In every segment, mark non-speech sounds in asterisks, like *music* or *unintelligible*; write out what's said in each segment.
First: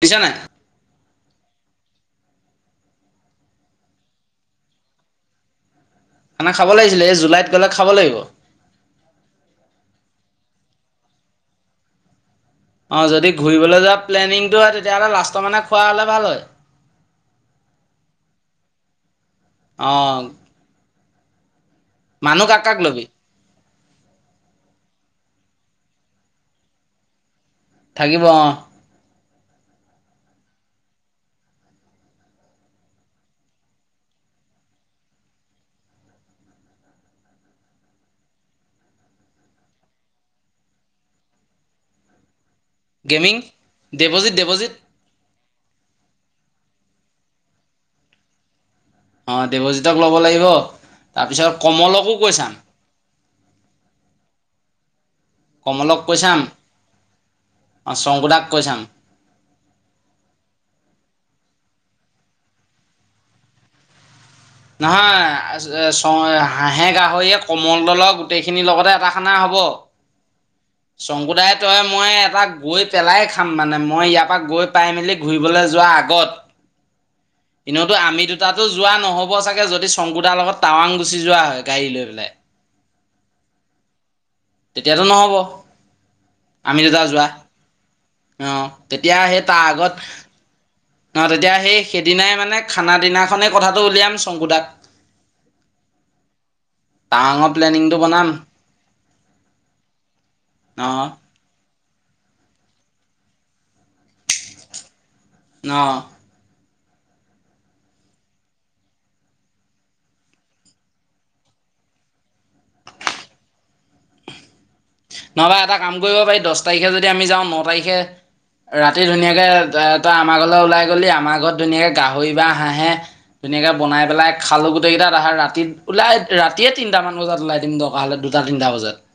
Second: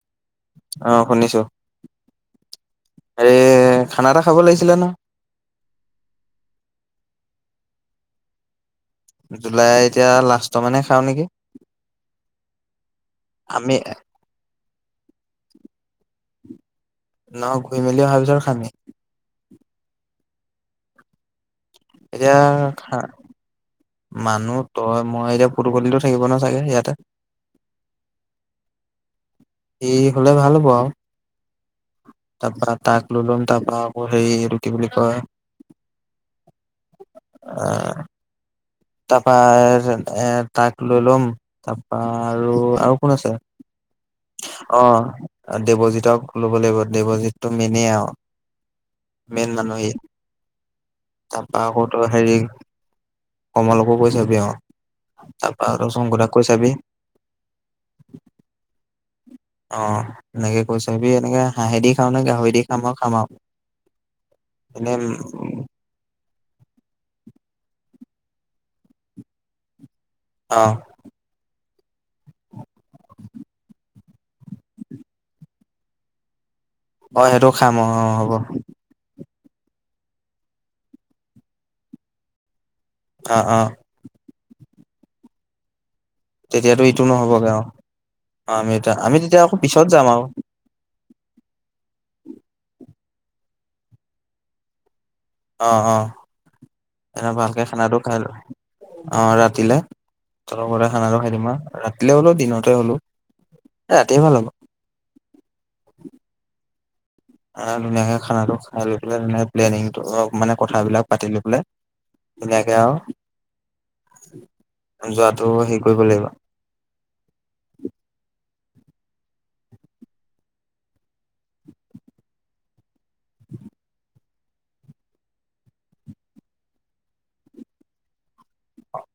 বুজিছা নাই অঁ শুনিছো হেৰি খানা এটা খাব লাগিছিলে ন খানা খাব লাগিছিলে এই জুলাইত গ'লে খাব লাগিব জুলাই এতিয়া লাষ্টৰ মানে খাওঁ নেকি অঁ যদি আমি ঘূৰিবলৈ যোৱা প্লেনিংটো হয় তেতিয়াহ'লে লাষ্টৰ মানে খোৱা হ'লে ভাল হয় ন ঘুই মেলি অহাৰ পিছত খাম হি অঁ এতিয়া মানুহ কাক কাক ল'বি মানুহ তই মই এতিয়া পুদখলো থাকিব ন চাগে ইয়াতে থাকিব অঁ স হলে ভাল হ'ব আৰু তাৰপা তাক লৈ লম তাৰপা আকৌ হেৰি এইটো কি বুলি কয় আহ তপ এ তাক লৈলম তাৰপা আৰু আৰু কোন আছে গেমিং দেৱজিত দেৱজিত অঁ দেৱজিতক ল'ব লাগিব দেৱজিতটো মেনেই আৰু অঁ মেইন মানুহ সি দেৱজিতক ল'ব লাগিব তাৰপিছত তাৰপা কমলকো কৈছাম কমালকো কৈছাবি অঁ তাৰপৰা কমলক ৰচোন গোলাক চাম কৈ চাবি অঁ শংকুদাক কৈ চাম আহ এনেকে কৈ চাবি এনেকে হাঁহেদিখাওঁ খাওঁ নে গাহৰি দি খাম আৰু খাম আৰু। এনে নহয়। হাঁহে গাহৰিে কমল দলৰ গোটেইখিনিৰ লগতে এটা খানা হব। অ শংকুদাই। তই মই এটা গৈ পেলাই খাম মানে, মই ইয়াৰ পৰা গৈ পাই মেলি ঘূৰিবলৈ যোৱাৰ আগত। অঁ সেইটো খাম অঁ অঁ হ'ব। হ'ব চাগে যদি শংকুদাৰ লগত টাৱাং গুচি যোৱা হয় গাড়ী লৈ পেলাই। অঁ অঁ। তেতিয়াতো নহব। আমি তেতিয়াতো দুটা ইটো যোৱা নহ'বগে আৰু, অ' আমি এতিয়া আমি তেতিয়া আকৌ পিছত যাম আৰু। নহ, তেতিয়া সেই সেইদিনাই মানে খানা দিনাখনেই কথাটো উলিয়াম শংকুদাক। অঁ অঁ, এ টাৱাঙৰ ভালকে প্লেনিংটো খানাটো খাই বনাম লো অঁ, ৰাতিলে। তহঁতৰ ঘৰতে খানা অ' তো খাই দিম আৰু। ৰাতিলে হ'লোও দিনতে হ'লোও ৰাতিয় ভাল হ'ব। অঁ। ধুনীয়াকে খানাটো খাই লৈ পেলাই মানে প্লেনিংটো মানে কথাবিলাক পাতি লৈ পেলাই ধুনীয়াকে আৰু। যোৱাটো নহবা এটা হেৰি কাম কৰিব লাগিব পাৰি, দহ তাৰিখে যদি আমি যাওঁ ন তাৰিখে। ৰাতি ধুনীয়াকে তই আমাৰ ঘৰলৈ ওলাই গলি আমাৰ ঘৰত ধুনীয়াকে গাহৰি বা হাঁহে ধুনীয়াকে বনাই পেলাই খালো গোটেই কেইটাতাই, ৰাতি ওলাই ৰাতিয়ে তিনটামান বজাত ওলাই দিম দৰকাৰ হ'লে দুটা তিনটা বজাত। অঁ,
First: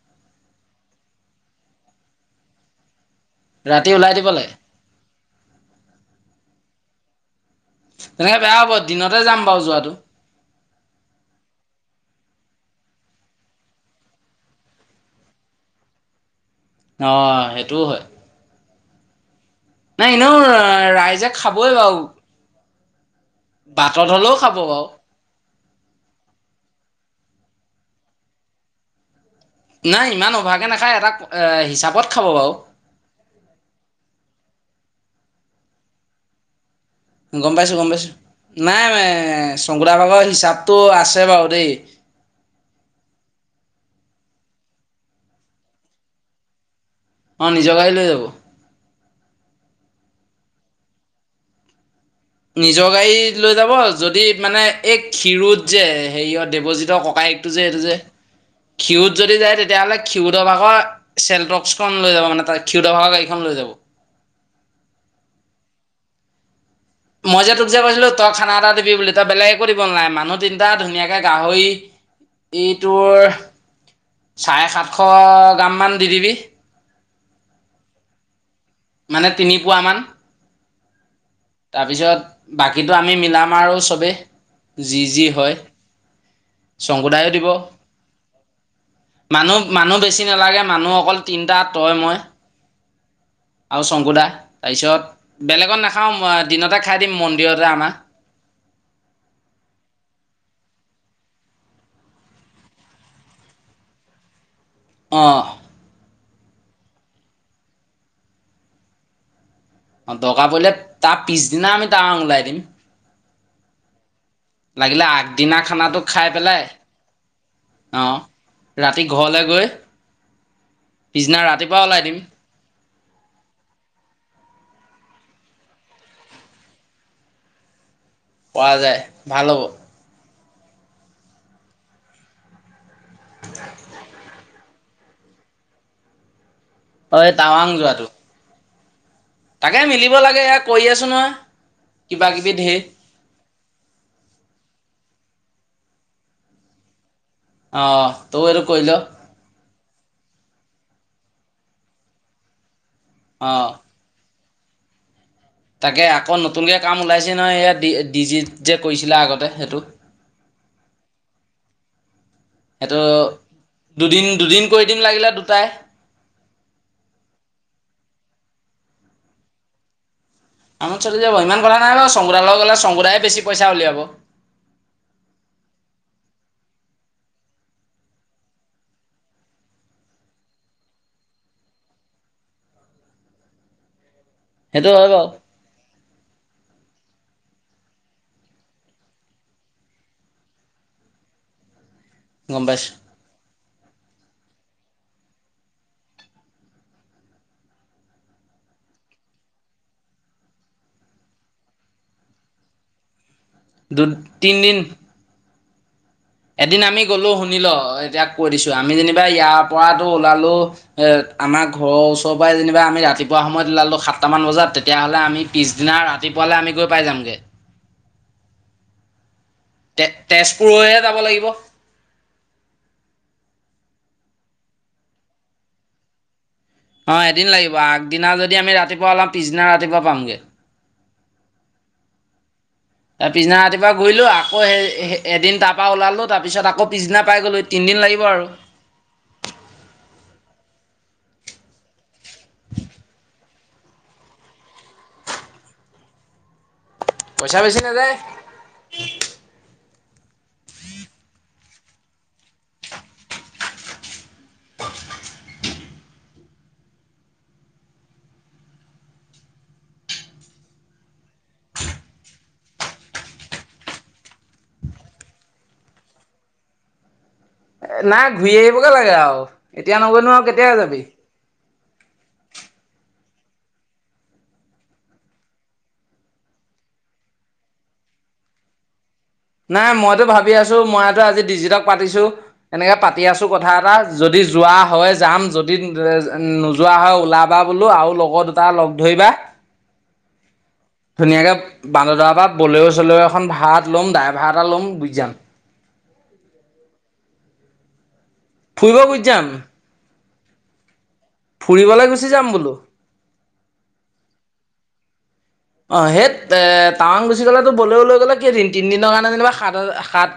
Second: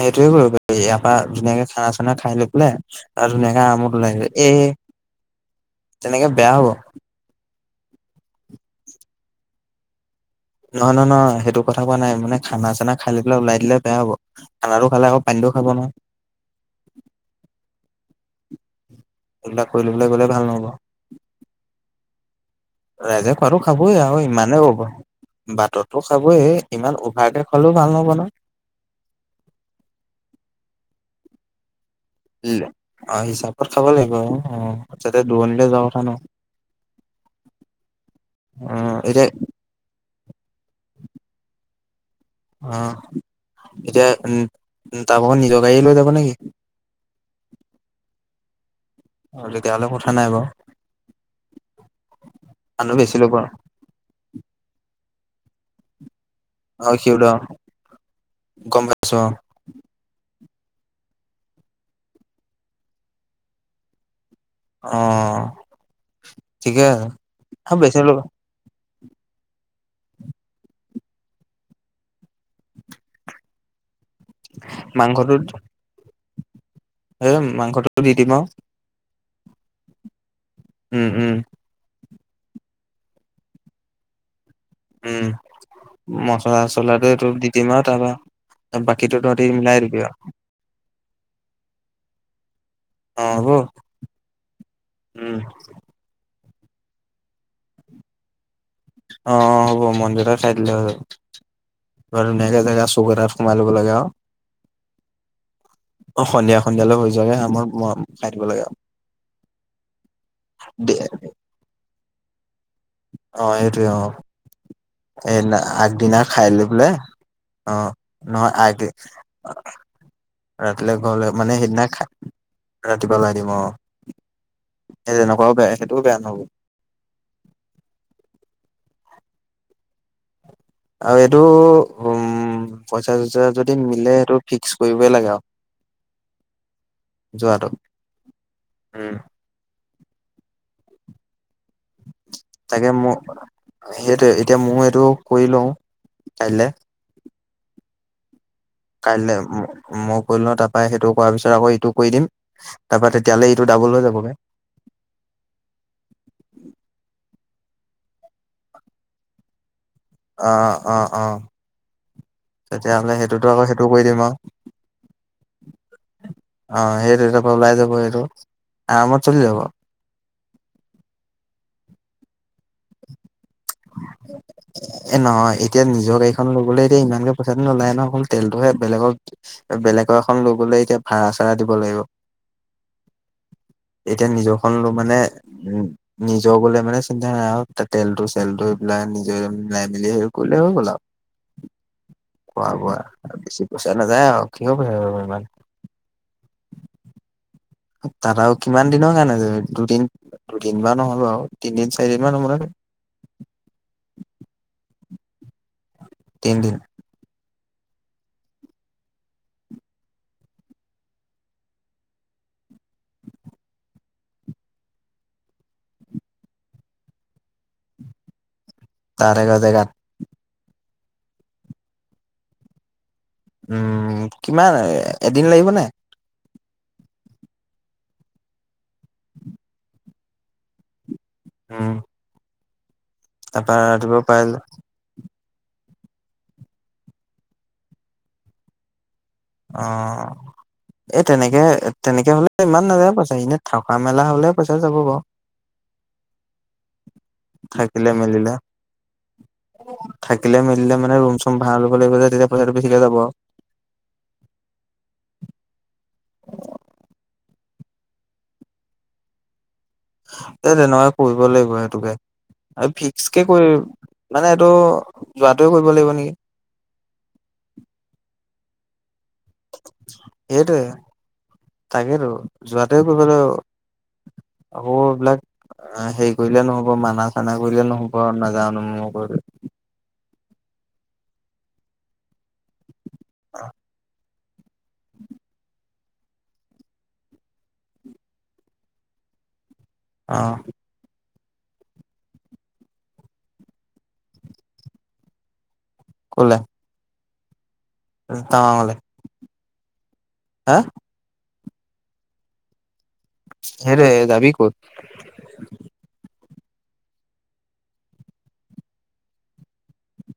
সেইটোয়ে কৰিব পাৰি, ইয়াৰ পৰা ধুনীয়াকে খানা চানা খাই লৈ পেলাই। আৰু ধুনীয়া কৈ ৰাতি আৰামত ওলাই আহিব দিব লাগে পাৰি। তেনেকৈ বেয়া হ'ব। তেনেকে বেয়া হ'ব দিনতে যাম বাৰু যোৱাতটো। নহয় নহয় নহয়, সেইটো কথা কোৱা নাই মানে খানা চানা খাই পেলাই ওলাই দিলে বেয়া হ'ব খানাটো খালে আকৌ পানীটোও খাব নহয়। অঁ, সেইটোওঁ হয়। এইবিলাক কৰি লৈ পেলাই নাই গ'লে এনেও ভাল নহ'ব। ৰাইজে খাবই বাৰু। ৰাইজে খোৱাটো খাবয়ে বাটত আৰু হ'লেও খাব ইমানেই বাৰু বাটতো খাবয় ইমান। ভাৰৰে খলেও ভাল নব ন *unintelligible* নাই, ইমান অভাকে নাখায় এটা এ হিচাপত। খাব বাৰু অ, হিচাপত খাব লাগিব অ। আচ্ছা দূৰণিলৈ যোৱা কথা নহয়। গম পাইছো গম পাইছো, অ নাই মানে এতিয়া শংকুদা ভাগৰ হিচাপতটো আছে বাৰু দেই। আহ, এতিয়া তাৰ ভাগ নিজৰ গাড়ীয়ে লৈ যাব নেকি? অঁ নিজৰ গাড়ী লৈ যাব। তেতিয়া হলে কথা নাই বাৰু। নিজৰ মানুহ বেছি ল'ব গাড়ী লৈ যাব যদি মানে এক। ক্ষিৰোত যে হেৰিয়ত অ দেৱজিত সিউদা ককায়কটো যে এইটো যে গম পাইছো খিউদ অ যদি যায় তেতিয়াহ'লে ক্ষিউদৰভাকৰ চেল ৰক্সখন লৈ যাব মানে তাৰ ক্ষীৰোদ ভাগৰ গাড়ী খন লৈ যাব। আহ মই যে তোক যে কৈছিলো তই খানা এটা দিবি বুলি তই বেলেগ একো দিব নালাগে মানুহ তিনিটা ধুনীয়াকে গাহৰি ইটোৰ চাৰে সাতশ মাংসটো গ্ৰাম মান দি দিবি। এ মাংসটো দি দিম আৰু। মানে তিনিপুৱামান। উম উম। তাৰপিছত বাকীটো আমি মিলাম আৰু চবেই। যি উম যি হয় মচলা চচলাটো শংকুদায়ো দিব দি দিম আৰু তাৰপা বাকীটো তহঁতি মিলাই দিবি আৰু। তিনটা, তই, মই অ হ'ব আৰু শংকুদা তাৰপিছত উম বেলেগত নাখাওঁ। দিনতে খাই দিম মন্দিৰতে আমাৰ। অ হ'ব মন্দিৰতে খাই দিলে হৈ যাব ধুনীয়াকে জেগা চোক এটাত সোমাই লব লাগে আৰু। অঁ অ সন্ধিয়া সন্ধিয়ালৈ হৈ যোৱাকে আমাৰ ম খাই দিব লাগে। অ দকা পৰিলে তাৰ পিছদিনা আমি টাউন ওলাই দিম। অ সেইটোৱে অ লাগিলে সেইদিনা আগদিনা খানাটো আগদিনা খাই পেলাই লৈ বোলে আহ অ' নহয় আগ ৰাতি ঘৰলৈ গৈ ৰাতিলে ঘৰলে পিছদিনা মানে ৰাতিপুৱা সেইদিনা ওলাই খাই দিম ৰাতিপুৱা ওলাই দিম আহ। সেই যেনেকুৱাও বেয়া সেইটোও বেয়া নহব। পৰা যায় ভাল হ'ব। আৰু এইটো উম। পইচা চইচা যদি মিলে সেইটো ফিক্স। কৰিবই লাগে আৰু। অ এ টাৱাং যোৱাটো। উম তাকে মিলিব লাগে এ কৰি আছোঁ নহয়। কিবা কিবি ধেৰ তাকে মোৰ সেইটোৱে এতিয়া মোৰ এইটো কৰি লওঁ কাইলে। অ তৈও সেইটো কৰি ল। কাইলে ম- মই কৰি লও তাৰপা সেইটো কৰাৰ পিছত আকৌ ইটো কৰি দিম। তাৰ পৰা তেতিয়াহলে ইটো অ' দাবোল হৈ যাবগে। তাকে আকৌ নতুনকে কাম ওলাইছে নহয় সেয়া ডি জি যে কৰিছিলা আগতে সেইটো। অ অ অ সেইটো তেতিয়াহ'লে সেইটোতো আকৌ সেইটো কৰি দিম দুদিন আৰু দুদিন কৰি দিম লাগিলে দুটাই। অ' সেইটো তাৰপৰা ওলাই যাব সেইটো আৰামত চলি যাব। আৰামত চলি যাব ইমান কথা নাই বাৰু শংকু দা লগত গ'লে শংকু দায়ে বেছি। পইচা উলিয়াব এ নহয়, এতিয়া নিজৰ গাড়ী এখন লৈ গ'লে এতিয়া ইমানকে পইচাটো নোলায়ে ন হ'ল ।তেলটোহে বেলেগক বেলেগক এখন লৈ গলে এতিয়া ভাড়া চাড়া দিব লাগিব। এতিয়া নিজৰখন ল' সেইটো হয় মানে বাৰু নিজৰ বুলি মানে চিন্তা *unintelligible* তে তেলটোছ তেলটো মিলাই নিজেই মিলা মেলি কৰিলে হৈ গ'ল আও। গম খোৱা পাইছোঁ বোৱা আৰু বেছি। পইচা নাযায় আৰু কিহৰ পইছা যাব ইমান। তাত আৰু কিমান দিনৰ কাৰণ যাবি দুদিন দুদিন বা নহ'লে আও তিনদিন চাৰিদিনমান হ'ব লাগে। দু তিনদিন। তিনদিন এদিন আমি গ'লো শুন শুনি ল, এতিয়া কৈ দিছো আমি যেনিবা ইয়াৰ পৰাটো ওলালো এ আমাৰ ঘৰৰ ওচৰৰ পৰাই যেনিবা আমি ৰাতিপুৱা সময়ত ওলালো সাতটামান বজাত তেতিয়াহ'লে আমি পিছদিনা ৰাতিপুৱালৈ আমি গৈ পাই যামগে। *unintelligible* তে তেজ। পুৰ হে যাব লাগিব। উম, কিমান এদিন লাগিব নাই? অ' এদিন লাগিব। আগদিনা যদি আমি ৰাতিপুৱা ওলাম পিছদিনা ৰাতিপুৱা পামগে। উম, তাৰ পিছদিনা তাৰপা ৰাতিপুৱা ঘূৰিলো পাই আকৌ সে সেই এদিন তাৰ পৰা ওলালো তাৰ পিছত আকৌ পিছদিনা পাই গলো তিনদিন লাগিব আৰু। অ' এই তেনেকে -তেনেকে হ'লে ইমান নাযায় পইচা, এনে থকা মেলা হ'লে পইচা যাব বাও। পইচা বেছি নাযায়। অ' থাকিলে মেলিলে মানে ৰোম ভাল হ'ব লাগিব, তেতিয়া পইচাটো বেছিকে যাব আও। *inaudible* এই নহয়। কৰিব লাগিব সেইটোকে। আৰু ফিক্সকে কৰি মানে এইটো যোৱাটোৱে কৰিব লাগিব নেকি। নাই ঘূৰি আহিব লাগে আও। এতিয়া নগৈ নো আৰু কেতিয়া যাবি? তাকেইতো যোৱাটোৱে কৰিব লাগিব আকৌ এইবিলাক হেৰি কৰিলে নহব মানা চানা কৰিলে নহব নাজানো ম কৰিলে। নাই মইটো ভাবি আছো। মইটো আজি ডিজিটক পাতিছোঁ। এনেকে পাতি আছো কথা এটা। যদি যোৱা হয় যাম যদি নোযোৱা হয় ওলাবা বোলো আৰু লগৰ দুটা লগ ধৰিবা। অ' ধুনীয়াকৈ বান্দৰাৰ পৰা বলেও চলে এখন ভাড়াত ল'ম ড্ৰাই ভাড়া এটা ল'ম গুচি যাম। ক'লে টাৱাঙলে ফুৰিব গুচি যাম। হা ফুৰিবলৈ গুচি যাম বোলো। সেইটোৱে যাবি ক'ত? এ টাৱাং গুচি গলেতো বলেও লৈ গ'লে কেইদিন তিনদিনৰ কাৰণে যেনিবা সাত হাৰ সাত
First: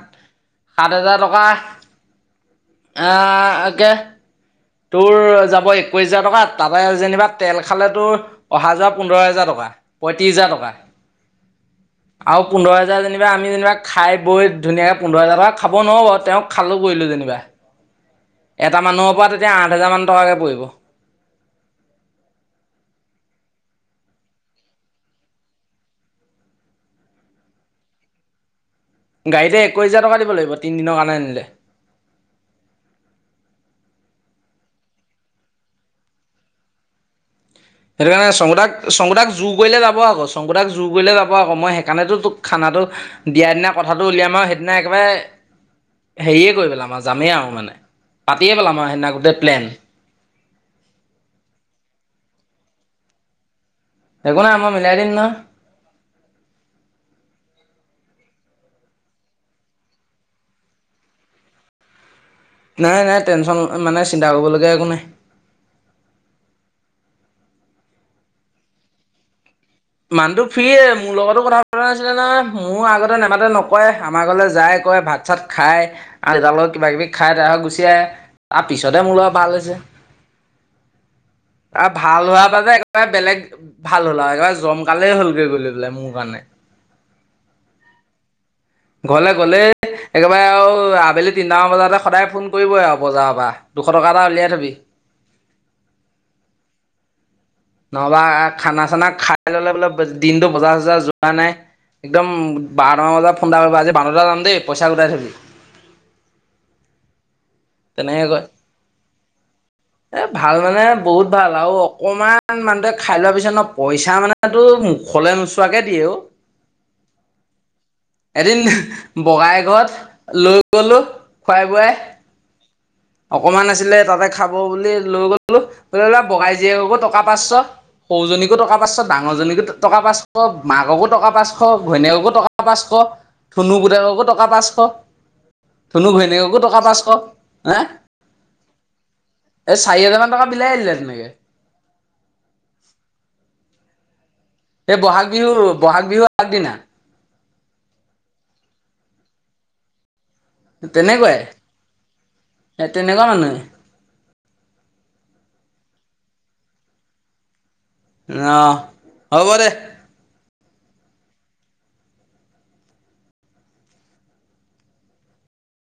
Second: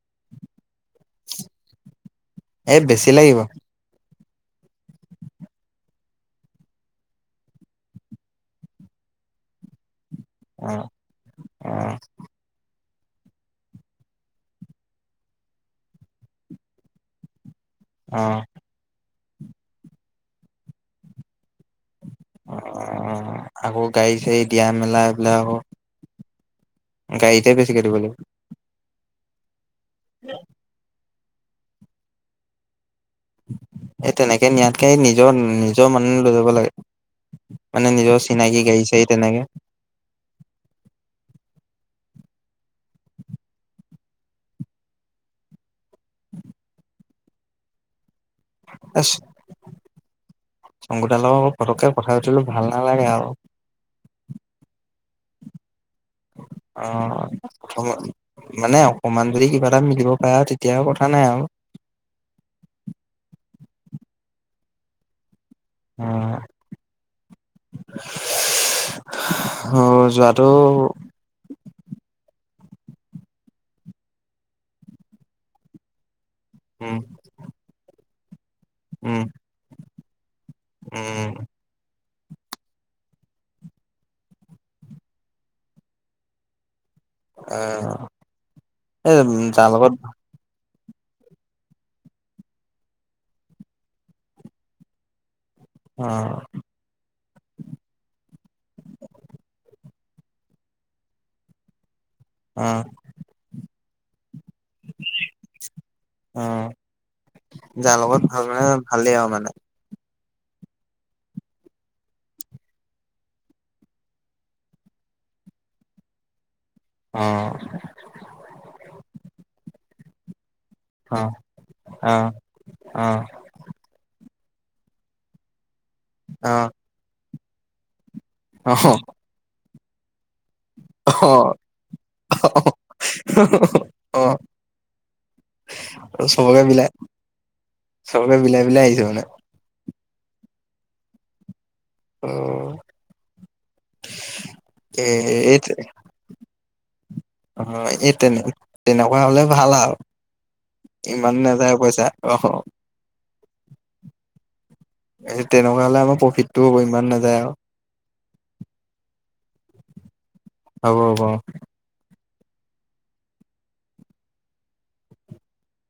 সাত হাজাৰ টকা এই বেছি লাগিব আহ অকে। তোৰ যাব একৈশ হেজাৰ টকা তাতে যেনিবা তেল খালে তোৰ অহা যোৱা পোন্ধৰ হেজাৰ টকা। পঁয়ত্ৰিশ হাজাৰ অ টকা অ আৰু পোন্ধৰ হেজাৰ যেনিবা আমি যেনিবা খাই বৈ ধুনীয়াকে পোন্ধৰ হাজাৰ টকা খাব নোৱাৰো বাৰ তেওঁক খালো কৰিলো যেনিবা। অ এটা মানুহৰ পৰা এতিয়া আঠ হেজাৰ মান টকাকে পৰিব। অঁ আকৌ গাড়ী চাড়ী দিয়া মেলা এইবিলাক। গাড়ীতে বেছিকৈ দিব লাগিব। গাড়ীৰ তে একৈশ হেজাৰ টকা দিব লাগিব তিনিদিনৰ কাৰণে *unintelligible* স তেনেকৈ নিয়াতকৈ নিজৰ নিজৰ মান লৈ যাব লাগে। মানে সেইটো নিজৰ কাৰণে চিনাকি শংকুদাক গাড়ী চাড়ী শংকুদাক তেনেকে জুৰ কৰিলে যাব আকৌ শংকুদাক জোৰ কৰিলে যাব আকৌ মই সেইকাৰণেতো তোক খানাটো দিয়াৰ দিনা কথাটো উলিয়াম আৰু সেইদিনা একেবাৰে হেৰিয়ে কৰি পেলাম আৰু যামেই আৰু মানে পাতিয়ে পেলাম আৰু এ সেইদিনা গোতেই প্লেন। শংকুদাৰ লগত পতককে কথা ভাল নালাগে আৰু। একো নাই আমাৰ মিলাই দিম ন। অঁ মানে অকমান যদি কিবা এটা মিলিব পাৰে আৰু তেতিয়া কথা নাই আৰু। নাই নাই টেনশচন মানে চিন্তা কৰিবলগীয়া একো নাই। আঁহ মানুহটো ফ্ৰিয়ে মোৰ লগতো কথা পা নাছিলে নহয়। মোৰ আগতে নেমাতে নকয় আমাৰ আগলে যায় কয় ভাত, চাত খাই। আৰু এটা লগত উম কিবাকিবি খাই তাৰপিছত গুচি আহে। তাৰ পিছতহে মোৰ উম লগত ভাল হৈছে। উম। আৰু ভাল হোৱাৰ বাবে একেবাৰে বেলেগ ভাল হ'ল আও। জমকালেই হ'লগৈ গলে পেলাই মোৰ কাৰণে। আহ এই গলে গলে যাৰ লগত একেবাৰে আঁও ত আবেলি তিনিটামান বজাতে সদায় ফোন কৰিবই আৰু বজাৰৰ পৰা দুশ টকা এটা উলিয়াই থবি। অঁ নহবা খানা চানা খাই ললে বোললে দিনটো বজাৰ চজাৰ যোৱা নাই। একদম অ বাৰ টা মান বজাত ফন এটা কৰিব। বানদাম। পইচা গোটাই থিবি। অ যাৰ লগত ভাল মানে ভালেই আৰু মানে। এ ভাল মানে বহুত ভাল আৰু অকমান মানুহটে খাই লোৱা পিছত ন পইচা মানো মুখলে নোচোৱাকে দিয়ে অ । অ এদিন বগাই। তলত লৈ। কলো অ খোৱাই বুৱাই। অ অ অকমান আছিলে তাত। ততে খাব বুলি লৈ গলো। অলপ অ বগাই য টকা। পাঁচশ। সৌজনী টকাৰ অহ পাচশ ত ডাঙজনী পাচশ। টকা পাচঁ। মাককো অহ টকা পাঁচশ ঘৈণীয়েককো টকা পাঁচশ ধনু গোটাককো টকা অ পাঁচশ ধনু ঘৈণীয়েককো টকা পাঁচশ। হে চবে মিলাই মিলাই আহিছে মানে। এই চাৰি হাজাৰান টকা বিলাই দিলে তেনেকে। অহ। এই বহাগ এই বিহুৰ বহাগ বিহুৰ আগ দিনা। অ এই তেনে তেনেকুৱা হলে ভাল আও। ইমান তেনেকুৱাই নাযায় পইচা অহ তেনেকুৱা মানুহে তেনেকুৱা। খোলে আমাৰ প্ৰফিত টো ইমান নাযায় আৰু। অহ হ'ব দে। হ'ব হ'ব।